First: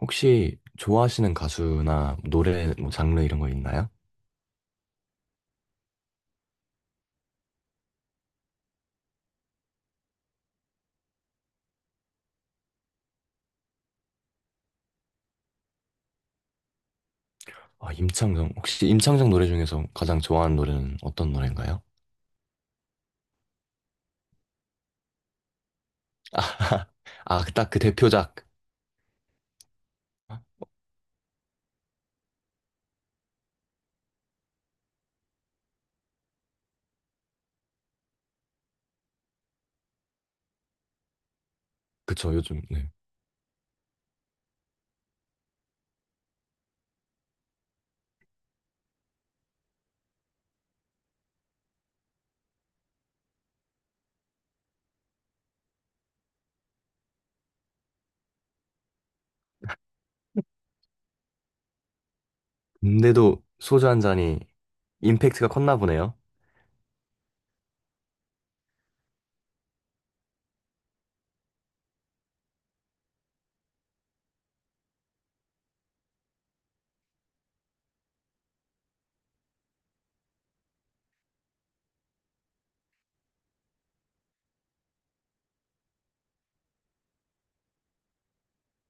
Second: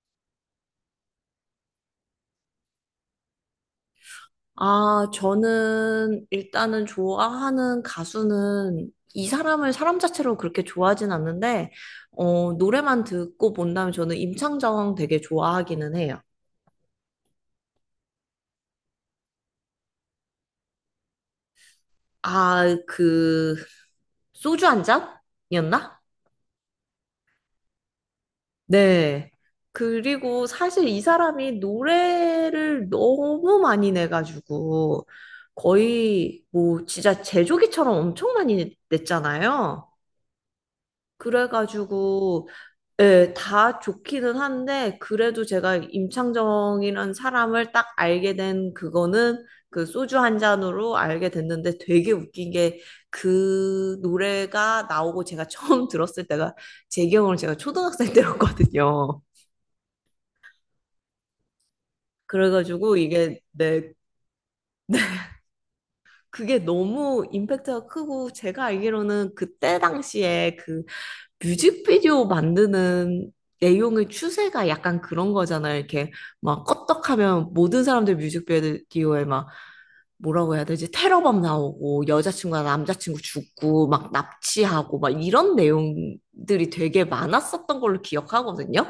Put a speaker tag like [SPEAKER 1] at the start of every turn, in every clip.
[SPEAKER 1] 혹시 좋아하시는 가수나 노래 뭐 장르 이런 거 있나요?
[SPEAKER 2] 아, 저는 일단은 좋아하는 가수는 이 사람을 사람 자체로 그렇게 좋아하진 않는데, 노래만 듣고 본다면 저는 임창정 되게 좋아하기는 해요.
[SPEAKER 1] 아, 임창정. 혹시 임창정 노래 중에서 가장 좋아하는 노래는 어떤 노래인가요?
[SPEAKER 2] 아, 그, 소주 한 잔이었나?
[SPEAKER 1] 아, 아, 딱 그 대표작.
[SPEAKER 2] 네. 그리고 사실 이 사람이 노래를 너무 많이 내가지고 거의 뭐 진짜 제조기처럼 엄청 많이 냈잖아요.
[SPEAKER 1] 그쵸,
[SPEAKER 2] 그래가지고
[SPEAKER 1] 요즘. 네.
[SPEAKER 2] 예, 다 좋기는 한데 그래도 제가 임창정이라는 사람을 딱 알게 된 그거는 그 소주 한 잔으로 알게 됐는데 되게 웃긴 게 그 노래가 나오고 제가 처음 들었을 때가 제 기억으로 제가 초등학생 때였거든요. 그래가지고 이게
[SPEAKER 1] 근데도 소주
[SPEAKER 2] 내
[SPEAKER 1] 한 잔이 임팩트가 컸나 보네요.
[SPEAKER 2] 그게 너무 임팩트가 크고 제가 알기로는 그때 당시에 그 뮤직비디오 만드는 내용의 추세가 약간 그런 거잖아요. 이렇게 막 껐떡하면 모든 사람들 뮤직비디오에 막 뭐라고 해야 되지? 테러범 나오고 여자친구나 남자친구 죽고 막 납치하고 막 이런 내용들이 되게 많았었던 걸로 기억하거든요.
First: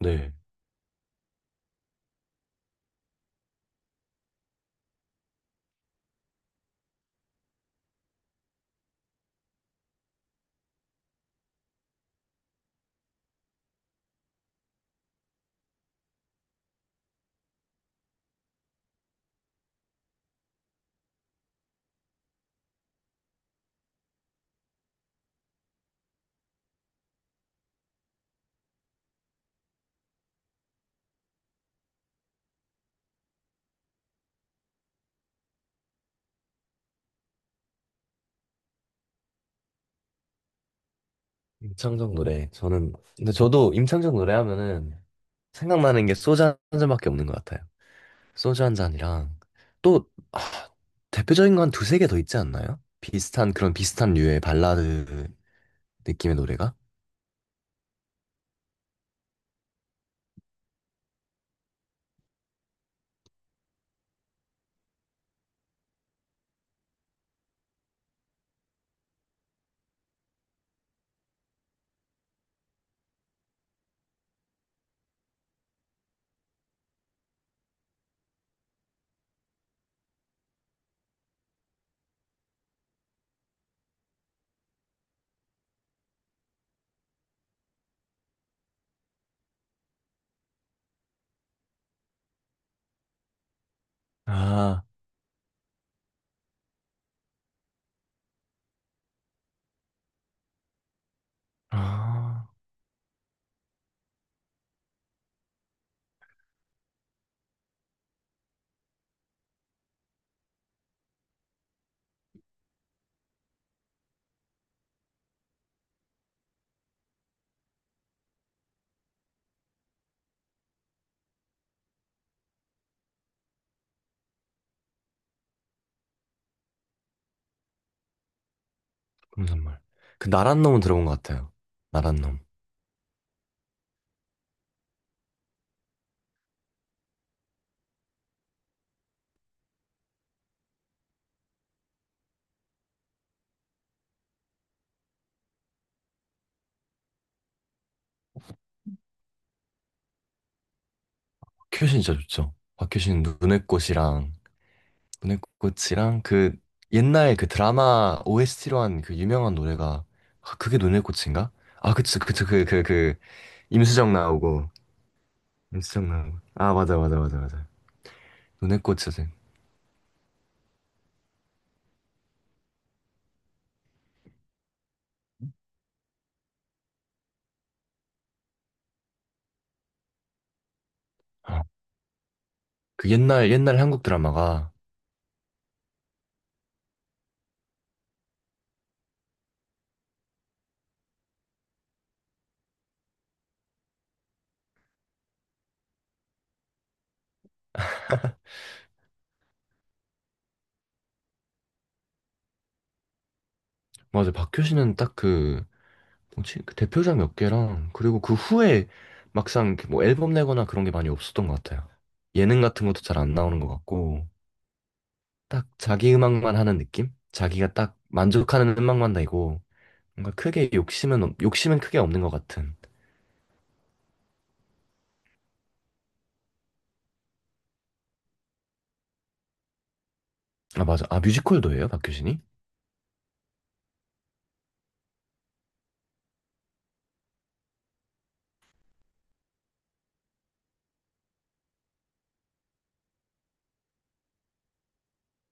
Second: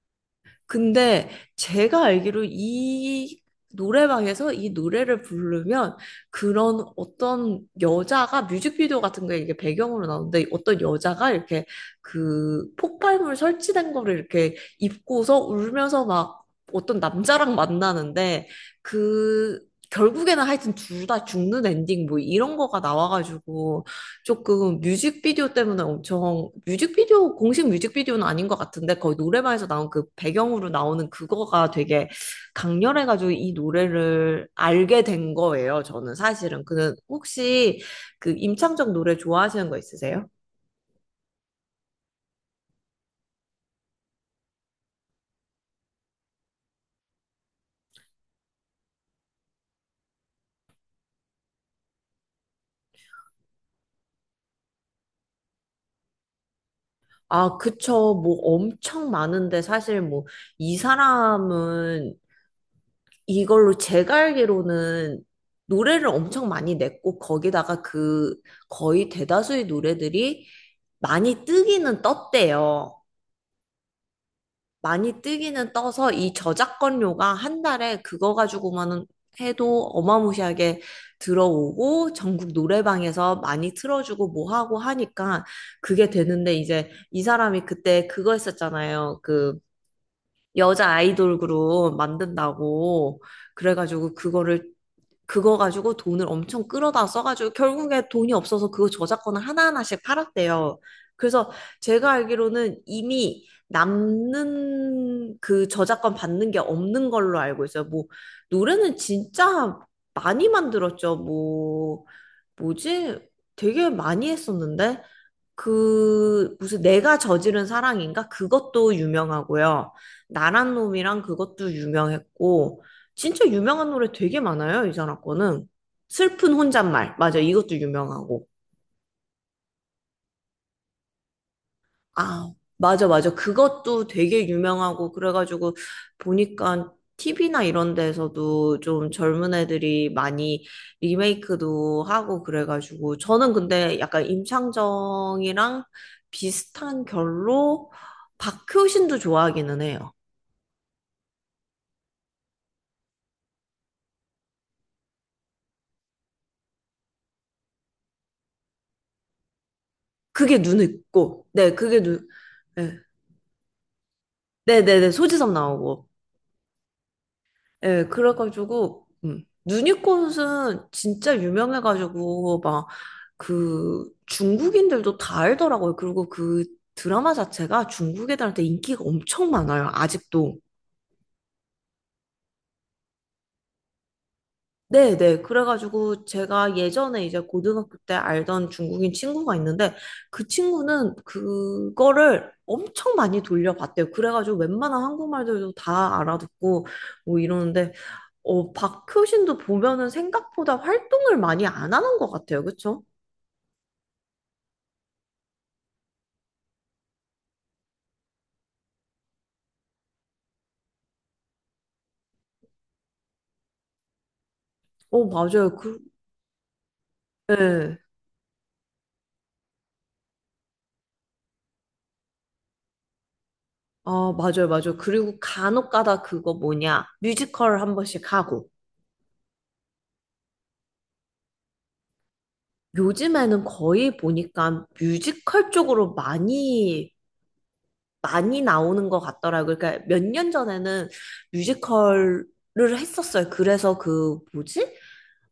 [SPEAKER 1] 네.
[SPEAKER 2] 근데 제가 알기로 이 노래방에서 이 노래를 부르면 그런 어떤 여자가 뮤직비디오 같은 거에 이게 배경으로 나오는데 어떤 여자가 이렇게 그 폭발물 설치된 거를 이렇게 입고서 울면서 막 어떤 남자랑 만나는데 그 결국에는 하여튼 둘 다 죽는 엔딩 뭐 이런 거가 나와가지고 조금 뮤직비디오 때문에 엄청 뮤직비디오 공식 뮤직비디오는 아닌 것 같은데 거의 노래방에서 나온 그 배경으로 나오는 그거가 되게 강렬해가지고 이 노래를 알게 된 거예요. 저는 사실은 그 혹시 그 임창정 노래 좋아하시는 거 있으세요?
[SPEAKER 1] 임창정 노래. 저는 근데 저도 임창정 노래 하면은 생각나는 게 소주 한 잔밖에 없는 것 같아요. 소주 한 잔이랑 또 아, 대표적인 건 두세 개 더 있지 않나요? 비슷한 그런 비슷한 류의 발라드 느낌의 노래가?
[SPEAKER 2] 아, 그쵸. 뭐 엄청 많은데 사실 뭐 이 사람은 이걸로 제가 알기로는 노래를 엄청 많이 냈고 거기다가 그 거의 대다수의 노래들이 많이 뜨기는 떴대요. 많이 뜨기는 떠서 이 저작권료가 한 달에 그거 가지고만 해도 어마무시하게 들어오고 전국 노래방에서 많이 틀어주고 뭐 하고 하니까 그게 되는데 이제 이 사람이 그때 그거 했었잖아요. 그 여자 아이돌 그룹 만든다고 그래가지고 그거를
[SPEAKER 1] 아,
[SPEAKER 2] 그거 가지고 돈을 엄청 끌어다 써가지고 결국에 돈이 없어서 그 저작권을 하나하나씩 팔았대요. 그래서 제가
[SPEAKER 1] 아,
[SPEAKER 2] 알기로는 이미 남는 그 저작권 받는 게 없는 걸로 알고 있어요. 뭐 노래는 진짜 많이 만들었죠. 뭐 뭐지? 되게 많이 했었는데 그 무슨 내가 저지른 사랑인가? 그것도 유명하고요. 나란 놈이랑 그것도 유명했고 진짜 유명한 노래 되게 많아요, 이 사람 거는. 슬픈 혼잣말. 맞아, 이것도 유명하고.
[SPEAKER 1] 검정말. 그 나란 놈은 들어본 것 같아요. 나란 놈.
[SPEAKER 2] 아, 맞아, 맞아. 그것도 되게 유명하고, 그래가지고, 보니까 TV나 이런 데서도 좀 젊은 애들이 많이 리메이크도 하고, 그래가지고, 저는 근데 약간 임창정이랑 비슷한 결로 박효신도 좋아하기는 해요.
[SPEAKER 1] 박효신 진짜 좋죠. 박효신 눈의 꽃이랑 눈의 꽃이랑 그 옛날 그 드라마 OST로 한 그 유명한 노래가 아,
[SPEAKER 2] 그게
[SPEAKER 1] 그게
[SPEAKER 2] 눈에
[SPEAKER 1] 눈의
[SPEAKER 2] 있고,
[SPEAKER 1] 꽃인가?
[SPEAKER 2] 네,
[SPEAKER 1] 아,
[SPEAKER 2] 그게
[SPEAKER 1] 그치,
[SPEAKER 2] 눈,
[SPEAKER 1] 그치, 그, 그,
[SPEAKER 2] 네,
[SPEAKER 1] 그 임수정 나오고
[SPEAKER 2] 네네네, 소지섭 나오고.
[SPEAKER 1] 임수정 나오고, 아, 맞아 맞아 맞아 맞아.
[SPEAKER 2] 예,
[SPEAKER 1] 눈의 꽃
[SPEAKER 2] 그래가지고,
[SPEAKER 1] 사진
[SPEAKER 2] 누니꽃은 진짜 유명해가지고, 막, 그, 중국인들도 다 알더라고요. 그리고 그 드라마 자체가 중국 애들한테 인기가 엄청 많아요, 아직도.
[SPEAKER 1] 아, 그 옛날 옛날 한국 드라마가
[SPEAKER 2] 네, 네. 그래가지고 제가 예전에 이제 고등학교 때 알던 중국인 친구가 있는데 그 친구는 그거를 엄청 많이 돌려봤대요. 그래가지고 웬만한 한국말들도 다 알아듣고 뭐 이러는데 박효신도 보면은 생각보다 활동을 많이 안 하는 것 같아요. 그쵸?
[SPEAKER 1] 맞아. 박효신은 딱 그 뭐지 그 대표작 몇 개랑 그리고 그 후에 막상 이렇게 뭐 앨범 내거나 그런 게 많이 없었던 것 같아요. 예능 같은 것도 잘 안 나오는 것 같고
[SPEAKER 2] 어,
[SPEAKER 1] 딱
[SPEAKER 2] 맞아요. 그,
[SPEAKER 1] 자기 음악만 하는 느낌, 자기가 딱
[SPEAKER 2] 네.
[SPEAKER 1] 만족하는 음악만 내고 뭔가 크게 욕심은 크게 없는 것 같은.
[SPEAKER 2] 아, 맞아요, 맞아요. 그리고 간혹가다 그거 뭐냐 뮤지컬 한 번씩 하고
[SPEAKER 1] 아, 맞아. 아, 뮤지컬도 해요, 박효신이.
[SPEAKER 2] 요즘에는 거의 보니까 뮤지컬 쪽으로 많이 많이 나오는 것 같더라고요. 그러니까 몇 년 전에는 뮤지컬을 했었어요. 그래서 그 뭐지?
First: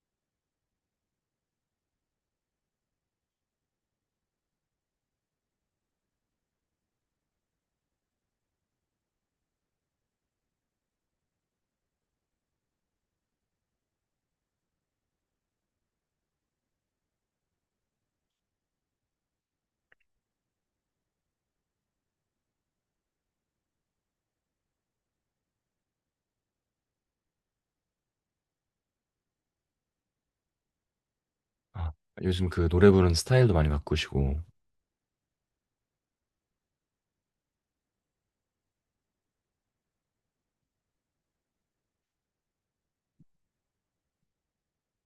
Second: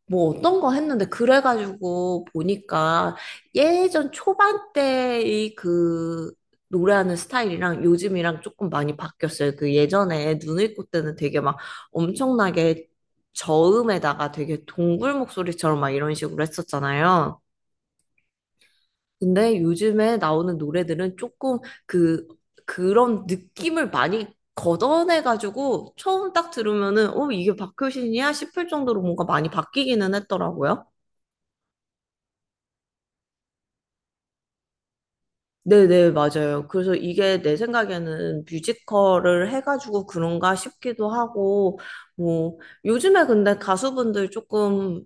[SPEAKER 2] 뭐 어떤 거 했는데 그래가지고 보니까 예전 초반 때의 그 노래하는 스타일이랑 요즘이랑 조금 많이 바뀌었어요. 그 예전에 눈을 꽂 때는 되게 막 엄청나게 저음에다가 되게 동굴 목소리처럼 막 이런 식으로 했었잖아요. 근데 요즘에 나오는 노래들은 조금 그, 그런 느낌을 많이 걷어내가지고 처음 딱 들으면은, 어, 이게 박효신이야? 싶을 정도로 뭔가 많이 바뀌기는 했더라고요.
[SPEAKER 1] 아, 요즘 그 노래 부르는 스타일도 많이 바꾸시고.
[SPEAKER 2] 네네, 맞아요. 그래서 이게 내 생각에는 뮤지컬을 해가지고 그런가 싶기도 하고, 뭐, 요즘에 근데 가수분들 조금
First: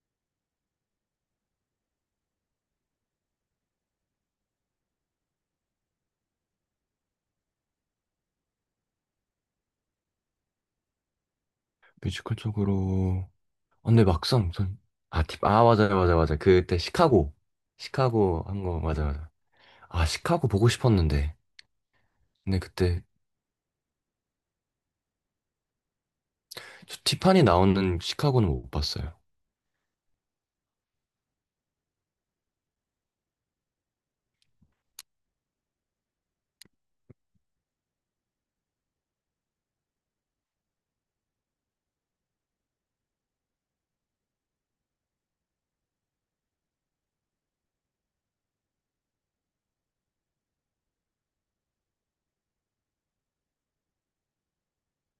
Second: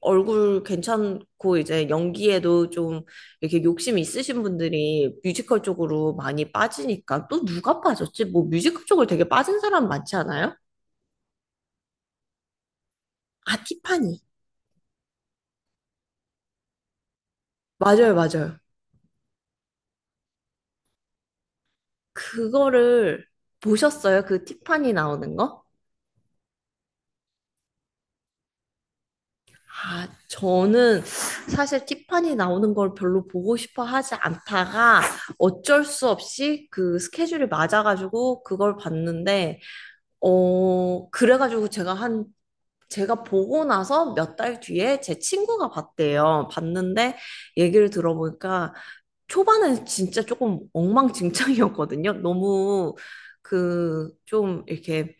[SPEAKER 2] 얼굴 괜찮고 이제 연기에도 좀 이렇게 욕심 있으신 분들이 뮤지컬 쪽으로 많이 빠지니까 또 누가 빠졌지? 뭐 뮤지컬 쪽을 되게 빠진 사람 많지 않아요?
[SPEAKER 1] 뮤지컬 쪽으로.
[SPEAKER 2] 아,
[SPEAKER 1] 아, 근데
[SPEAKER 2] 티파니.
[SPEAKER 1] 막상 전, 아, 팁, 아, 맞아요, 맞아요, 맞아요. 그때 시카고.
[SPEAKER 2] 맞아요,
[SPEAKER 1] 시카고
[SPEAKER 2] 맞아요.
[SPEAKER 1] 한 거, 맞아요, 맞아요. 아, 시카고 보고 싶었는데. 근데 그때,
[SPEAKER 2] 그거를 보셨어요? 그 티파니 나오는 거?
[SPEAKER 1] 저 티파니 나오는 시카고는 못 봤어요.
[SPEAKER 2] 아, 저는 사실 티파니 나오는 걸 별로 보고 싶어 하지 않다가 어쩔 수 없이 그 스케줄이 맞아가지고 그걸 봤는데, 그래가지고 제가 보고 나서 몇 달 뒤에 제 친구가 봤대요. 봤는데 얘기를 들어보니까 초반엔 진짜 조금 엉망진창이었거든요. 너무 그 좀 이렇게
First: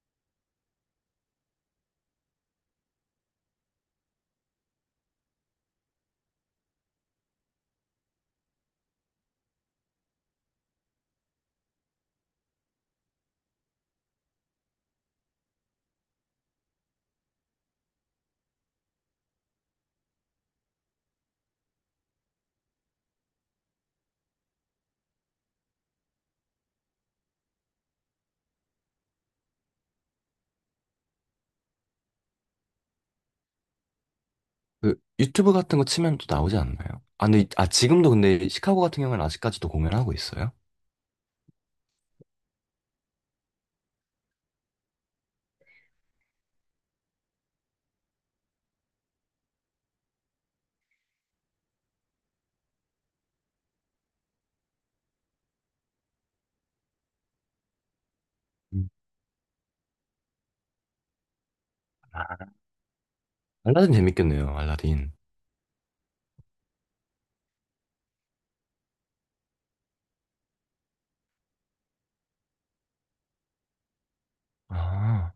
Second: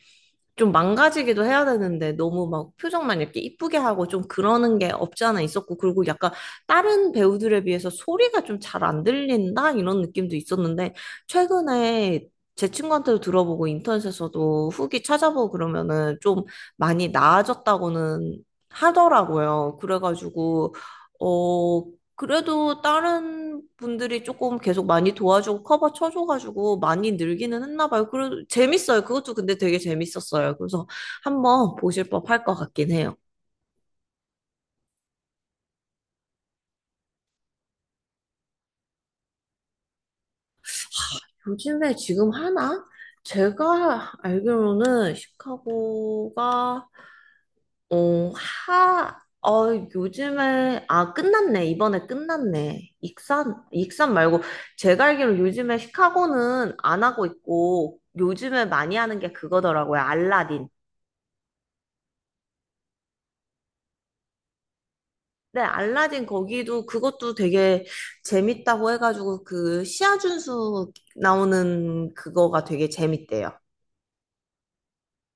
[SPEAKER 2] 좀 망가지기도 해야 되는데 너무 막 표정만 이렇게 이쁘게 하고 좀 그러는 게 없지 않아 있었고 그리고 약간 다른 배우들에 비해서 소리가 좀 잘 안 들린다 이런 느낌도 있었는데 최근에 제 친구한테도 들어보고 인터넷에서도 후기 찾아보고 그러면은 좀 많이 나아졌다고는 하더라고요. 그래가지고 어 그래도 다른 분들이 조금 계속 많이 도와주고 커버 쳐줘가지고 많이 늘기는 했나 봐요. 그래도 재밌어요. 그것도 근데 되게 재밌었어요. 그래서 한번 보실 법할 것 같긴 해요.
[SPEAKER 1] 그, 유튜브 같은 거 치면 또 나오지 않나요? 아, 근데, 아, 지금도 근데 시카고 같은 경우는 아직까지도 공연하고 있어요?
[SPEAKER 2] 요즘에 지금 하나? 제가 알기로는 시카고가 어, 하, 요즘에 아 끝났네. 이번에 끝났네. 익산 말고 제가 알기로 요즘에 시카고는 안 하고 있고 요즘에
[SPEAKER 1] 음.
[SPEAKER 2] 많이 하는 게 그거더라고요. 알라딘.
[SPEAKER 1] 아, 알라딘 재밌겠네요, 알라딘.
[SPEAKER 2] 네, 알라딘 거기도 그것도 되게 재밌다고 해가지고 그 시아준수 나오는 그거가 되게 재밌대요.
[SPEAKER 1] 아,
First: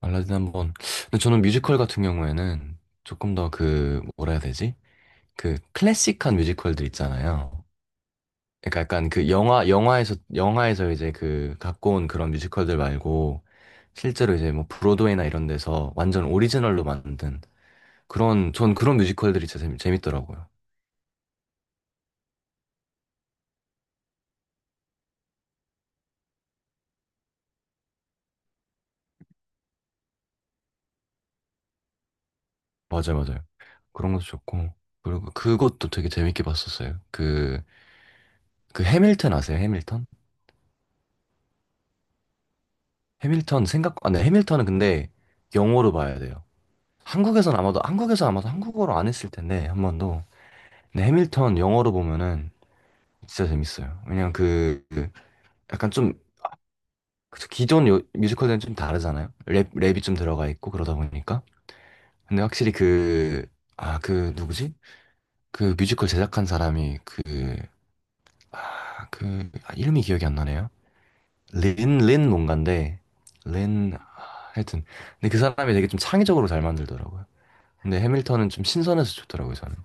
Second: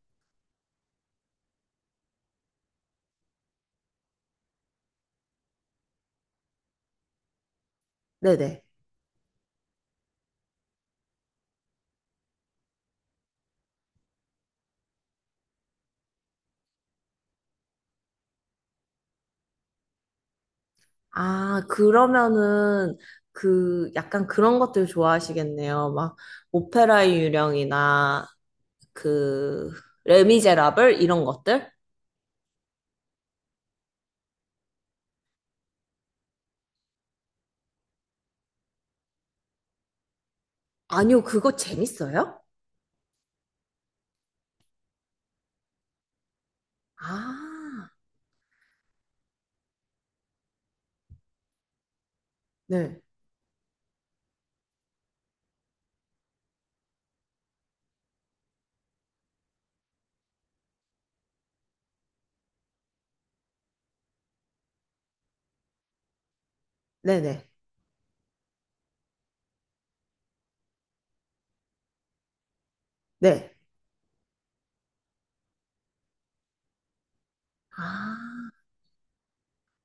[SPEAKER 1] 알라딘 한번. 근데 저는 뮤지컬 같은 경우에는 조금 더 그, 뭐라 해야 되지? 그 클래식한 뮤지컬들 있잖아요.
[SPEAKER 2] 네네.
[SPEAKER 1] 그러니까 약간 그 영화에서 영화에서 이제 그 갖고 온 그런 뮤지컬들 말고 실제로 이제 뭐 브로드웨이나 이런 데서 완전 오리지널로 만든 그런 전 그런 뮤지컬들이 진짜 재밌더라고요.
[SPEAKER 2] 아, 그러면은 그 약간 그런 것들 좋아하시겠네요. 막 오페라의 유령이나 그 레미제라블 이런 것들?
[SPEAKER 1] 맞아요, 맞아요. 그런 것도 좋고 그리고 그것도 되게 재밌게 봤었어요. 그 해밀턴 아세요? 해밀턴?
[SPEAKER 2] 아니요, 그거 재밌어요?
[SPEAKER 1] 해밀턴 생각, 아, 네, 해밀턴은 근데 영어로 봐야 돼요. 한국에서는 아마도,
[SPEAKER 2] 아,
[SPEAKER 1] 한국에서 아마도 한국어로 안 했을 텐데 한 번도. 근데 해밀턴 영어로 보면은
[SPEAKER 2] 네.
[SPEAKER 1] 진짜 재밌어요. 왜냐면 그 약간 좀 그쵸, 뮤지컬들은 좀 다르잖아요. 랩이 좀 들어가 있고 그러다 보니까. 근데 확실히 그, 아, 그 누구지? 그 뮤지컬 제작한 사람이
[SPEAKER 2] 네네.
[SPEAKER 1] 그, 아, 그, 아, 이름이 기억이 안 나네요. 린, 린 뭔가인데,
[SPEAKER 2] 네.
[SPEAKER 1] 린, 아, 하여튼. 근데 그 사람이 되게 좀 창의적으로 잘 만들더라고요. 근데
[SPEAKER 2] 아.
[SPEAKER 1] 해밀턴은 좀 신선해서 좋더라고요, 저는.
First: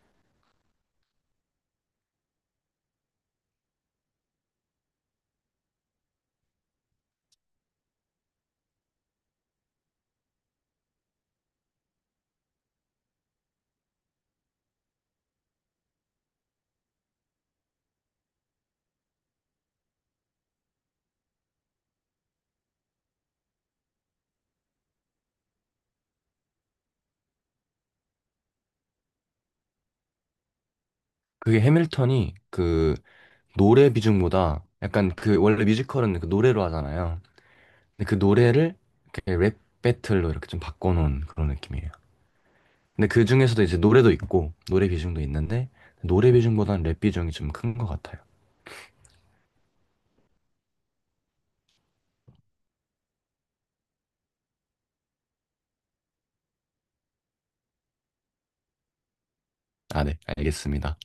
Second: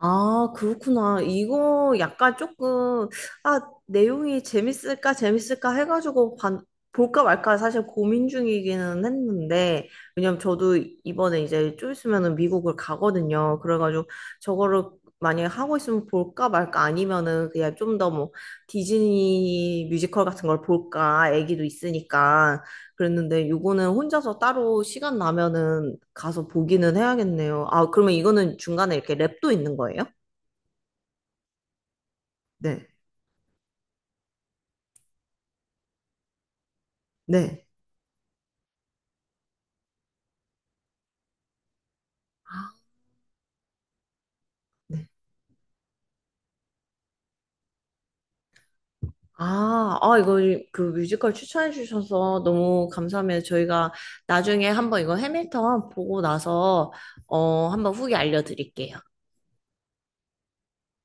[SPEAKER 2] 아, 그렇구나. 이거 약간 조금, 아, 내용이 재밌을까, 재밌을까 해가지고 볼까 말까 사실 고민 중이기는 했는데, 왜냐면 저도 이번에 이제 좀 있으면은 미국을 가거든요. 그래가지고 저거를 만약에 하고 있으면 볼까 말까 아니면은 그냥 좀 더 뭐 디즈니 뮤지컬 같은 걸 볼까, 애기도 있으니까. 그랬는데 요거는 혼자서 따로 시간 나면은 가서 보기는 해야겠네요. 아, 그러면 이거는 중간에 이렇게 랩도 있는 거예요?
[SPEAKER 1] 그게 해밀턴이
[SPEAKER 2] 네.
[SPEAKER 1] 그 노래 비중보다 약간 그 원래 뮤지컬은 그 노래로 하잖아요.
[SPEAKER 2] 네.
[SPEAKER 1] 근데 그 노래를 이렇게 랩 배틀로 이렇게 좀 바꿔놓은 그런 느낌이에요.
[SPEAKER 2] 아,
[SPEAKER 1] 근데 그 중에서도 이제 노래도 있고 노래
[SPEAKER 2] 네.
[SPEAKER 1] 비중도 있는데 노래 비중보다는 랩 비중이 좀 큰 것 같아요.
[SPEAKER 2] 아, 아, 이거 그 뮤지컬 추천해 주셔서 너무 감사하면 저희가 나중에 한번 이거 해밀턴 보고 나서 한번 후기 알려드릴게요.
[SPEAKER 1] 아, 네, 알겠습니다.